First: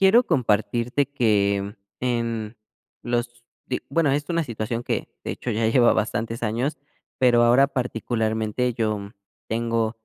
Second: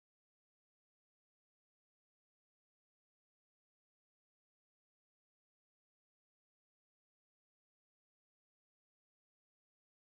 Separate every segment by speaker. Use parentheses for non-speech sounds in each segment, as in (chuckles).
Speaker 1: Quiero compartirte que, en los de bueno, es una situación que, de hecho, ya lleva bastantes años, pero ahora particularmente yo tengo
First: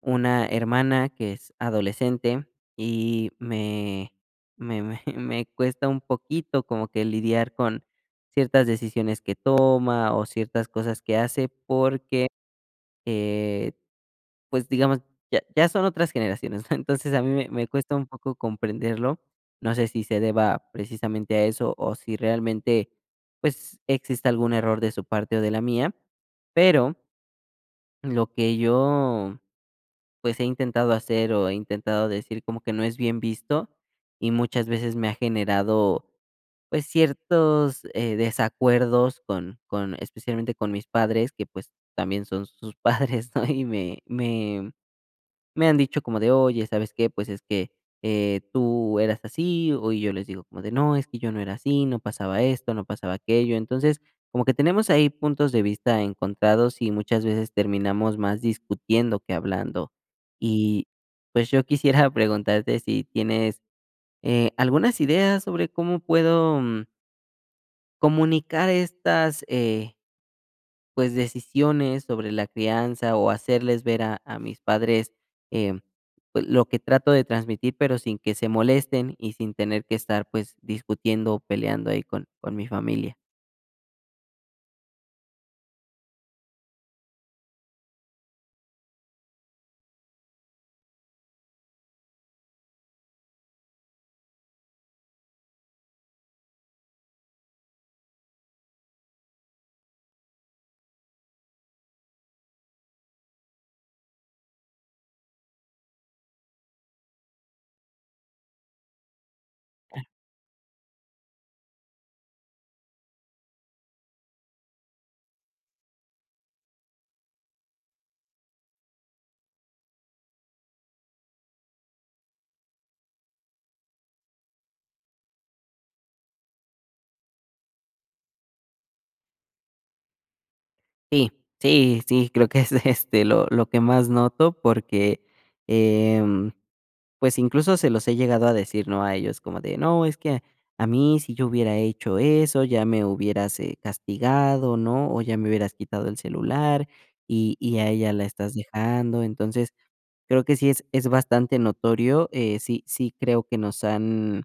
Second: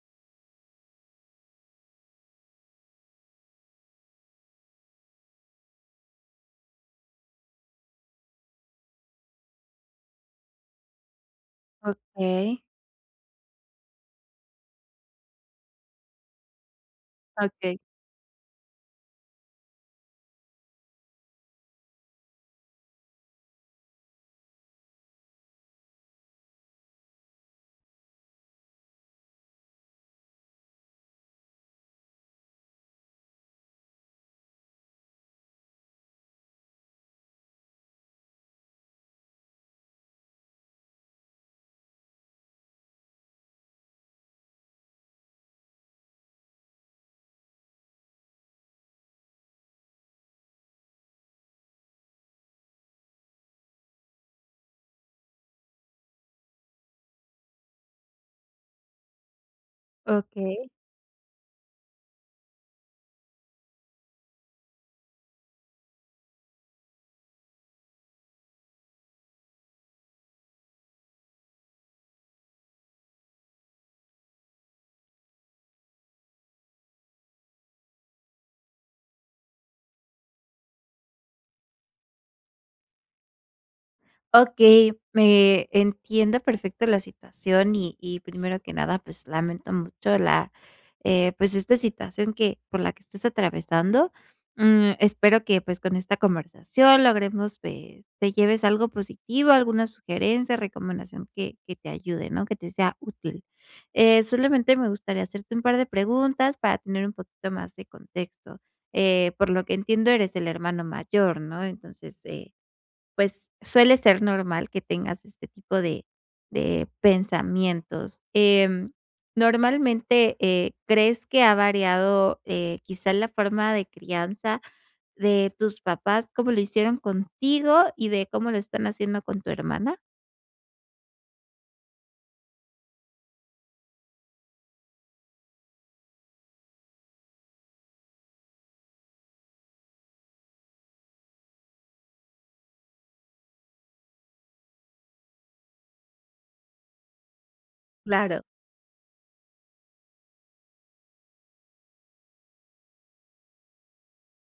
Speaker 1: una hermana que es adolescente y me me me me cuesta un poquito como que lidiar con ciertas decisiones que toma o ciertas cosas que hace, porque,
Speaker 2: Okey.
Speaker 1: eh, pues, digamos, ya ya son otras generaciones, ¿no? Entonces a mí me me
Speaker 2: Okey.
Speaker 1: cuesta un poco comprenderlo. No sé si se deba precisamente a eso o si realmente, pues, exista algún error de su parte o de la mía, pero lo que yo, pues, he intentado hacer o he intentado decir como que no es bien visto, y muchas veces me ha generado, pues ciertos eh, desacuerdos con con especialmente con mis padres que, pues, también son sus padres, ¿no? Y me me me han dicho como de: "Oye, ¿sabes qué? Pues es que, eh, tú eras así", o y yo les digo como de: "No, es que yo no era así, no pasaba esto, no pasaba aquello". Entonces, como que tenemos ahí puntos de vista encontrados y muchas veces terminamos más discutiendo que hablando.
Speaker 2: Okey.
Speaker 1: Y, pues, yo quisiera preguntarte si tienes, eh, algunas ideas sobre cómo puedo, mm comunicar estas eh pues, decisiones sobre la crianza o hacerles ver a a mis padres, eh, pues, lo que trato de transmitir, pero sin que se molesten y sin tener que estar, pues, discutiendo o peleando ahí con con mi familia.
Speaker 2: Okey, me entiendo perfecto la situación. Y y primero que nada, pues, lamento mucho la, eh, pues, esta situación que por la que estás atravesando. Mm, espero que, pues, con esta conversación logremos, pues, te lleves algo positivo, alguna sugerencia, recomendación que que te ayude, ¿no? Que te sea útil. Eh, solamente me gustaría hacerte un par de preguntas para tener un poquito más de contexto. Eh, por lo que entiendo, eres el hermano mayor, ¿no? Entonces, eh, pues suele ser normal que tengas este tipo de de pensamientos. Em, normalmente, eh, ¿crees que ha variado, eh, quizás la forma de crianza de tus papás, cómo lo hicieron contigo y de cómo lo están haciendo con tu hermana?
Speaker 1: Sí, sí, sí, creo que es, este, lo lo que más noto porque, em, pues, incluso, se los he llegado a decir, ¿no? A ellos, como de: "No, es que a mí si yo hubiera hecho eso, ya me hubieras, eh, castigado, ¿no? O ya me hubieras quitado el celular, y y a ella la
Speaker 2: Claro.
Speaker 1: estás dejando". Entonces, creo que sí es es bastante notorio. Eh, sí, sí creo que nos han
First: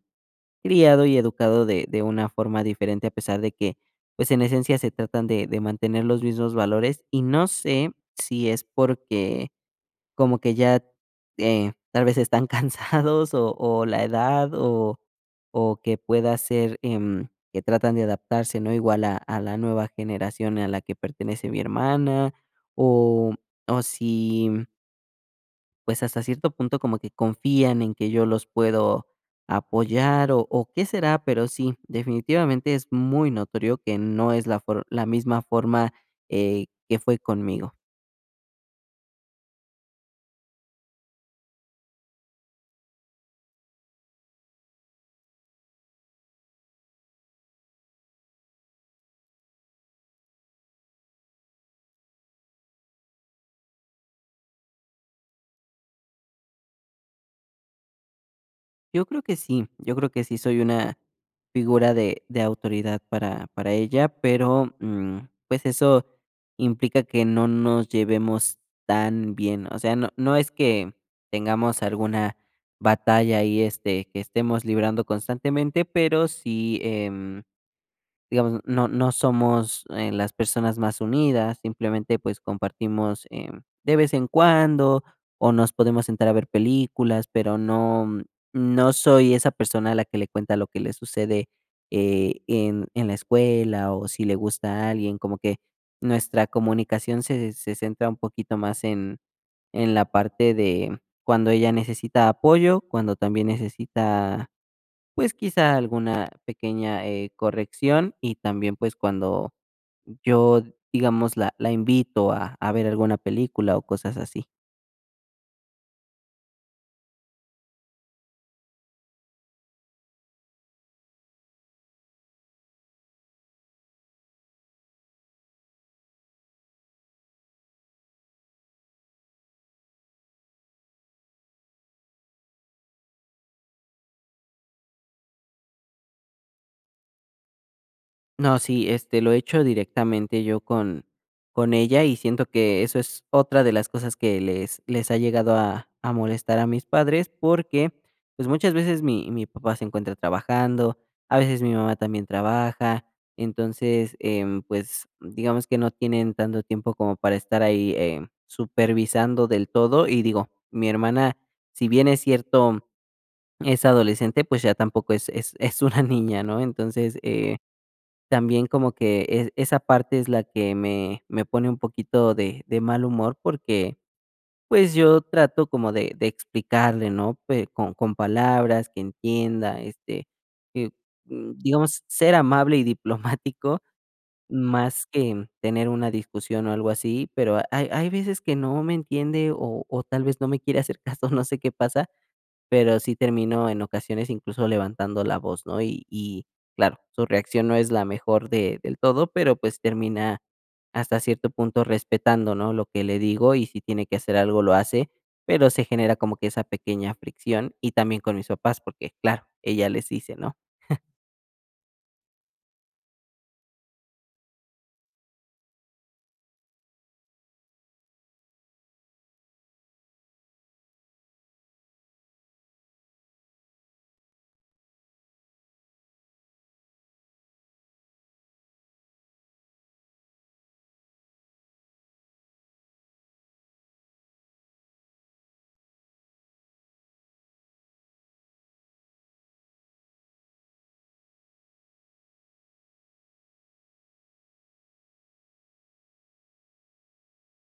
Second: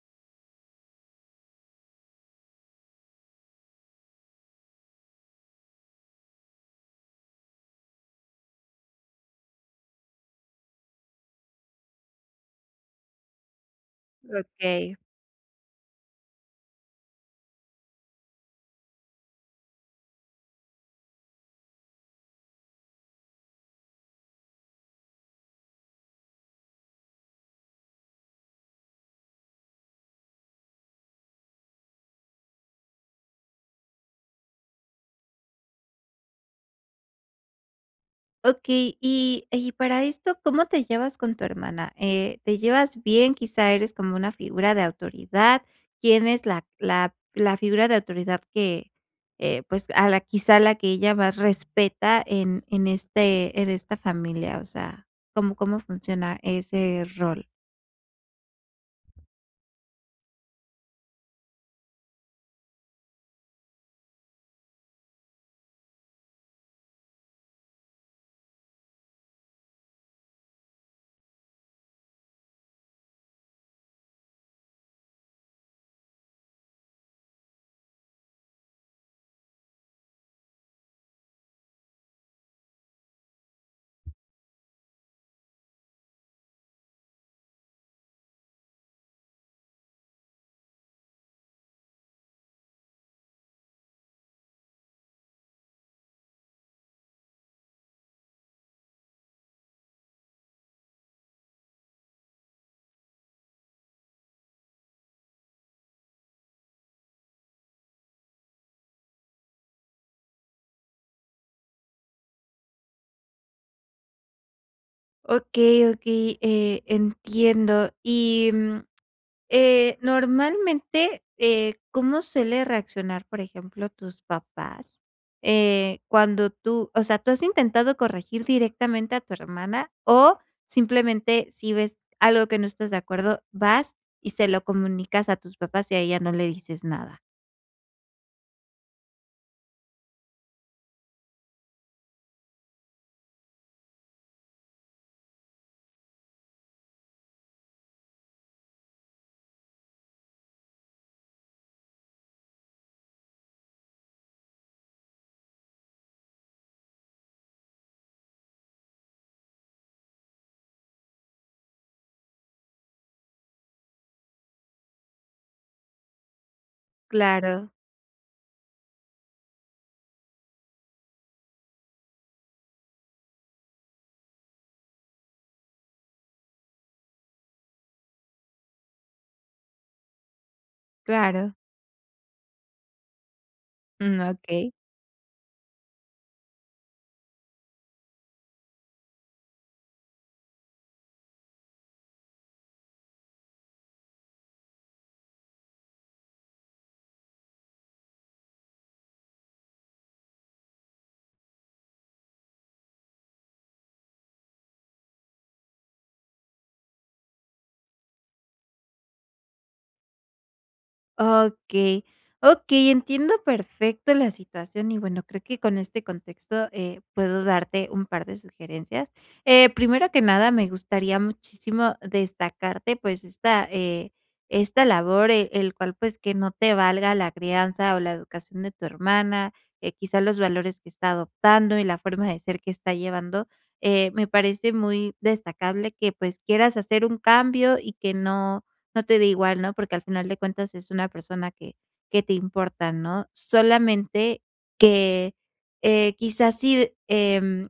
Speaker 1: criado y educado de de una forma diferente, a pesar de que, pues, en esencia se tratan de de mantener los mismos valores. Y, no sé, si es porque como que ya, eh, tal vez están cansados o o, la edad,
Speaker 2: Okey.
Speaker 1: o o que pueda ser, em, que tratan de adaptarse, ¿no? Igual a a la nueva generación y a la que pertenece mi hermana, o o si, mm pues, hasta cierto punto como que confían en que yo los puedo apoyar, o o, ¿qué será?, pero sí, definitivamente es muy notorio que no es la for la misma forma, eh, que fue conmigo.
Speaker 2: Okey, y y para esto, ¿cómo te llevas con tu hermana? Eh, ¿te llevas bien? ¿Quizá eres como una figura de autoridad? ¿Quién es la la la figura de autoridad que, eh, pues, a la quizá a la que ella más respeta en en este en esta familia? O sea, ¿cómo cómo funciona ese rol?
Speaker 1: Yo creo que sí, yo creo que sí soy una figura de de autoridad para para ella, pero, mm, pues eso implica que no nos llevemos tan bien. O sea, no no es que tengamos alguna batalla ahí, este, que estemos librando constantemente, pero sí, em digamos, no no somos, eh, las personas más unidas. Simplemente, pues compartimos, eh, de vez en cuando, o nos podemos sentar a ver películas, pero no no soy esa persona a la que le cuenta lo que le sucede, eh, en en la escuela, o si le gusta alguien. Como que nuestra comunicación se se centra un poquito más en en la parte de cuando ella necesita apoyo, cuando también necesita, pues quizá alguna pequeña, eh, corrección, y también, pues cuando yo, digamos, la la invito a a ver alguna película o cosas así.
Speaker 2: Okey, okey, eh, entiendo. Y, mm, eh, normalmente, eh, ¿cómo suele reaccionar, por ejemplo, tus papás? Eh, cuando tú o sea, ¿tú has intentado corregir directamente a tu hermana o, simplemente, si ves algo que no estás de acuerdo, vas y se lo comunicas a tus papás y a ella no le dices nada?
Speaker 1: No, sí, este, lo he hecho directamente yo con con ella, y siento que eso es otra de las cosas que les les ha llegado a a molestar a mis padres, porque, pues, muchas veces mi mi papá se encuentra trabajando, a veces mi mamá también trabaja. Entonces, em, pues, digamos que no tienen tanto tiempo como para estar ahí, eh, supervisando del todo y, digo, mi hermana, si bien es cierto, es adolescente, pues, ya tampoco es es es una niña, ¿no? Entonces, eh,
Speaker 2: Claro.
Speaker 1: también como que es esa parte es la que me me pone un poquito de de mal humor, porque, pues, yo trato como de de explicarle, ¿no?, pue con con palabras, que entienda, este, que,
Speaker 2: Claro.
Speaker 1: digamos, ser amable y diplomático,
Speaker 2: Mm, okey.
Speaker 1: más que tener una discusión o algo así. Pero hay hay veces que no me entiende o o tal vez no me quiere hacer caso, no sé qué pasa, pero sí termino, en ocasiones, incluso levantando la voz, ¿no? Y y claro, su reacción no es la mejor de del todo, pero pues termina, hasta cierto punto, respetando, ¿no?, lo que le digo, y si tiene que hacer algo lo hace, Pero se genera como que esa pequeña fricción, y también con mis papás, porque, claro, ella les dice, ¿no? (chuckles)
Speaker 2: Okey, okey, entiendo perfecto la situación. Y bueno, creo que con este contexto, eh, puedo darte un par de sugerencias. Eh, primero que nada, me gustaría muchísimo destacarte, pues, esta, eh, esta labor, eh, el cual, pues, que no te valga la crianza o la educación de tu hermana, que quizás los valores que está adoptando y la forma de ser que está llevando. Eh, me parece muy destacable que, pues, quieras hacer un cambio y que no, no te dé igual, ¿no? Porque al final de cuentas es una persona que que te importa, ¿no? Solamente que, eh, quizás sí, em,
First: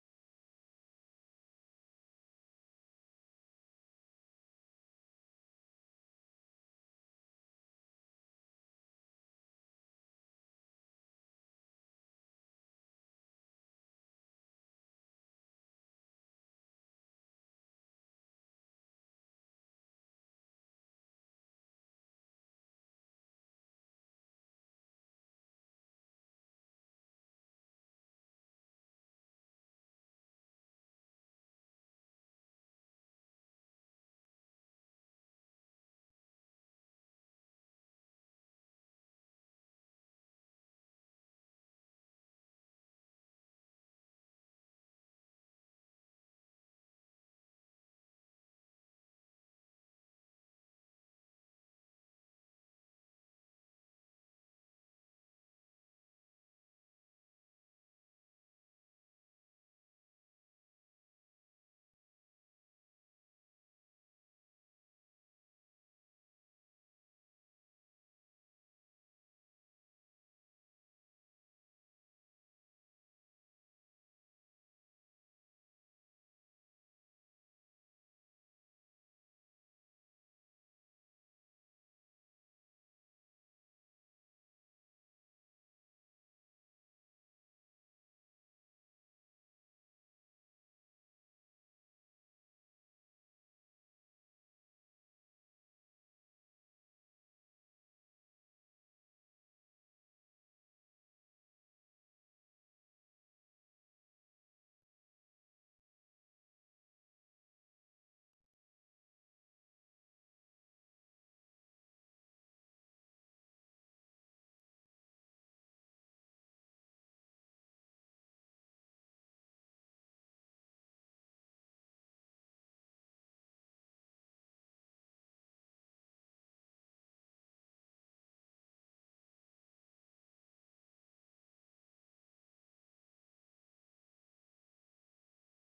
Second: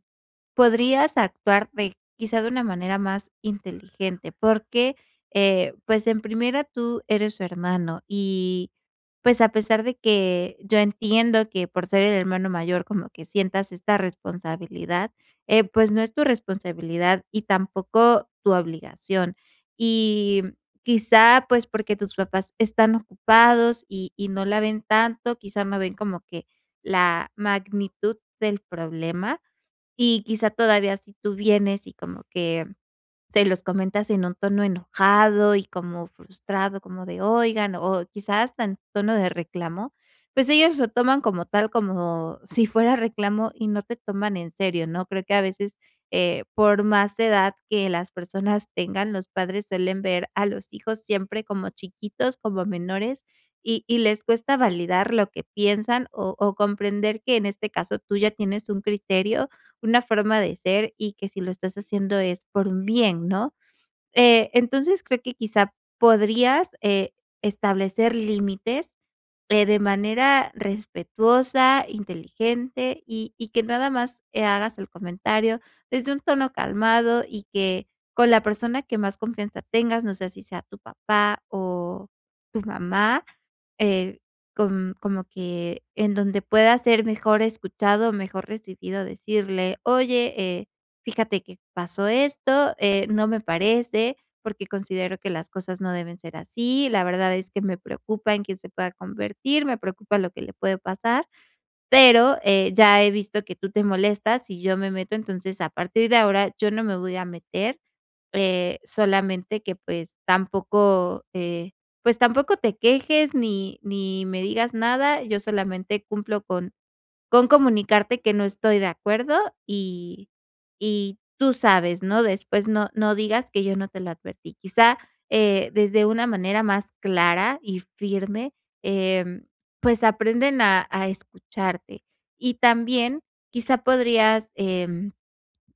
Speaker 2: podrías actuar de quizá de una manera más inteligente, porque, eh, pues, en primera tú eres su hermano y, pues, a pesar de que yo entiendo que por ser el hermano mayor, como que sientas esta responsabilidad, eh, pues, no es tu responsabilidad y tampoco tu obligación. Y quizá, pues, porque tus papás están ocupados y y no la ven tanto, quizá no ven como que la magnitud del problema, y quizá todavía si tú vienes y como que se los comentas en un tono enojado, y como frustrado, como de: "Oigan", o quizás tan tono de reclamo, pues, ellos lo toman como tal, como si fuera reclamo y no te toman en serio, ¿no? Creo que a veces, eh, por más edad que las personas tengan, los padres suelen ver a los hijos siempre como chiquitos, como menores y y les cuesta validar lo que piensan o o comprender que, en este caso, tú ya tienes un criterio, una forma de ser y que si lo estás haciendo es por un bien, ¿no? Eh, entonces creo que quizá podrías, eh, establecer límites, eh, de manera respetuosa, inteligente, y y que nada más, eh, hagas el comentario desde un tono calmado, y que con la persona que más confianza tengas, no sé si sea tu papá o tu mamá, eh, com como que en donde pueda ser mejor escuchado, mejor recibido, decirle: "Oye, eh, fíjate que pasó esto, eh, no me parece, porque considero que las cosas no deben ser así. La verdad es que me preocupa en que se pueda convertir, me preocupa lo que le puede pasar. Pero, eh, ya he visto que tú te molestas si yo me meto. Entonces, a partir de ahora yo no me voy a meter, eh, solamente que, pues, tampoco, eh, pues, tampoco te quejes ni ni me digas nada, yo solamente cumplo con con comunicarte que no estoy de acuerdo y y tú sabes, ¿no? Después no no digas que yo no te lo advertí". Quizá, eh, desde una manera más clara y firme, em, pues, aprenden a a escucharte, y también quizá podrías, em,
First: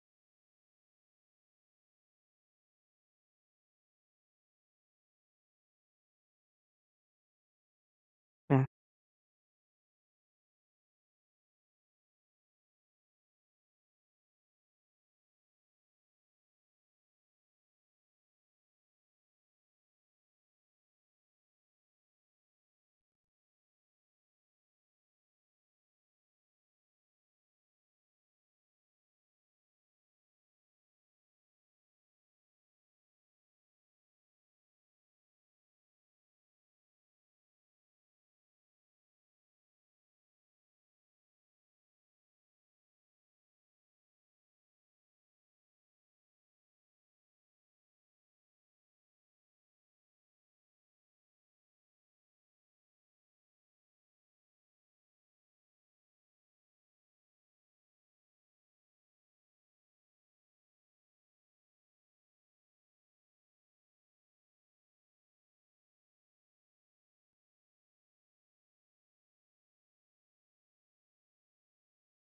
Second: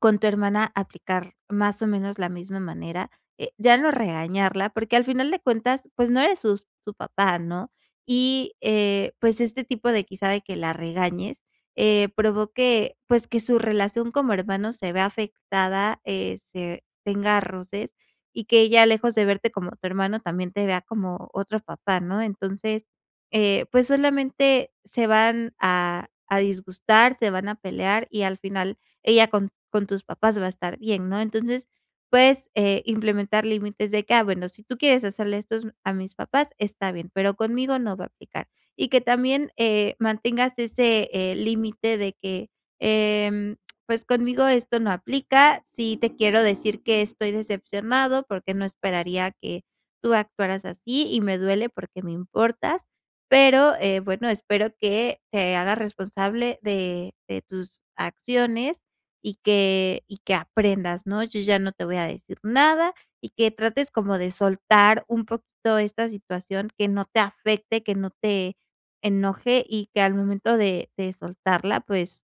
Speaker 2: con tu hermana aplicar más o menos la misma manera. Eh, ya no regañarla, porque al final de cuentas, pues, no eres sus su papá, ¿no? Y,
Speaker 1: Ah.
Speaker 2: eh, pues, este tipo de quizá de que la regañes, eh, provoque, pues, que su relación como hermano se vea afectada, eh, se tenga roces, y que ella lejos de verte como tu hermano, también te vea como otro papá, ¿no? Entonces, eh, pues, solamente se van a a disgustar, se van a pelear, y al final ella con con tus papás va a estar bien, ¿no? Entonces, puedes, eh, implementar límites de que: "Ah, bueno, si tú quieres hacerle estos a mis papás, está bien, pero conmigo no va a aplicar". Y que también, eh, mantengas ese, eh, límite de que, em, pues: "Conmigo esto no aplica, sí te quiero decir que estoy decepcionado porque no esperaría que tú actuaras así y me duele porque me importas. Pero, eh, bueno, espero que te hagas responsable de de tus acciones y que y que aprendas ¿no? Yo ya no te voy a decir nada". Y que trates como de soltar un poquito esta situación, que no te afecte, que no te enoje y que al momento de de soltarla, pues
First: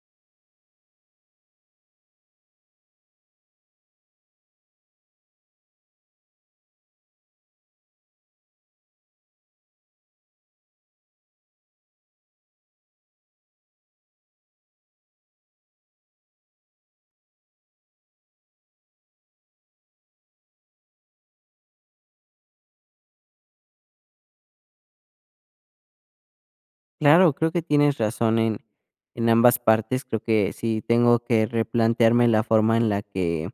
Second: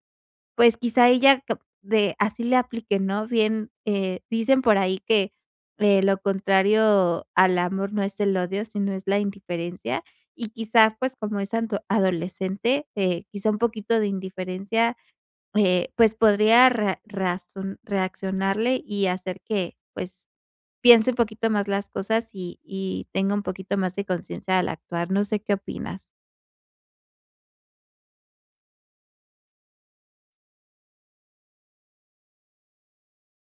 Speaker 2: pues, quizá ella cap de así le aplique ¿no? Bien, eh, dicen por ahí que, eh: "Lo contrario al amor no es el odio, sino es la indiferencia". Y quizá, pues, como es anto adolescente, quizá un poquito de indiferencia, eh, pues, podría ra razon reaccionarle y hacer que, pues, piense un poquito más las cosas, y y tenga un poquito más de conciencia al actuar. No sé, ¿qué opinas?
Speaker 1: Claro, creo que tienes razón en en ambas partes, creo que sí tengo que replantearme la forma en la que,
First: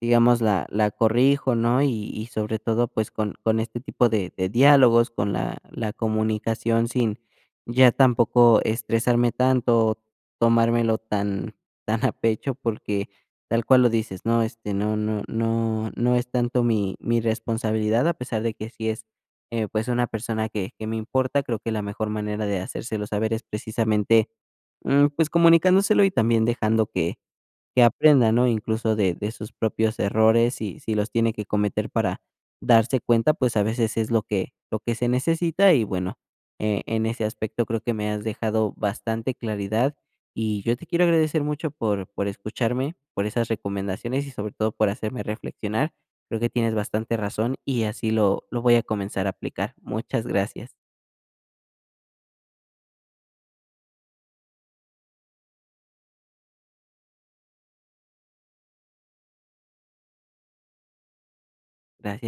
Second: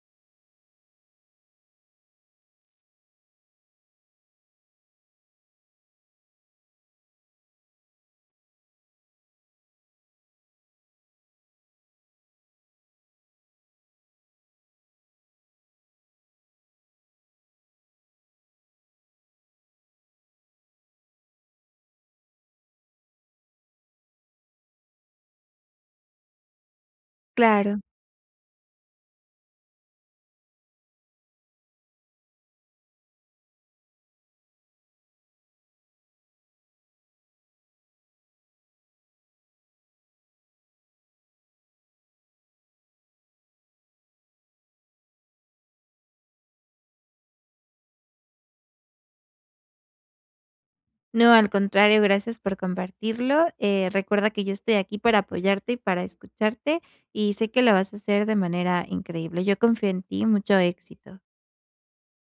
Speaker 1: digamos, la la corrijo, ¿no? Y y sobre todo, pues, con con este tipo de de diálogos, con la la comunicación sin ya tampoco estresarme tanto, tomármelo tan tan a pecho, porque tal cual lo dices, ¿no? Este, no no no no es tanto mi mi responsabilidad, a pesar de que si es, eh, pues, una persona que que me importa, creo que la mejor manera de hacérselo saber es, precisamente, em, pues, comunicándoselo, y también dejando que
Speaker 2: Claro.
Speaker 1: que aprenda ¿no? Incluso de de sus propios errores, y si los tiene que cometer para darse cuenta, pues, a veces es lo que lo que se necesita y, bueno, e en ese aspecto creo que me has dejado bastante claridad, y yo te quiero agradecer mucho por por escucharme, por esas recomendaciones y, sobre todo, por hacerme reflexionar. Creo que tienes bastante razón, y así lo lo voy a comenzar a aplicar. Muchas gracias.
Speaker 2: No, al contrario, gracias por compartirlo. Eh, recuerda que yo estoy aquí para apoyarte y para escucharte, y sé que lo vas a hacer de manera increíble. Yo confío en ti, mucho éxito.
Speaker 1: Gracias.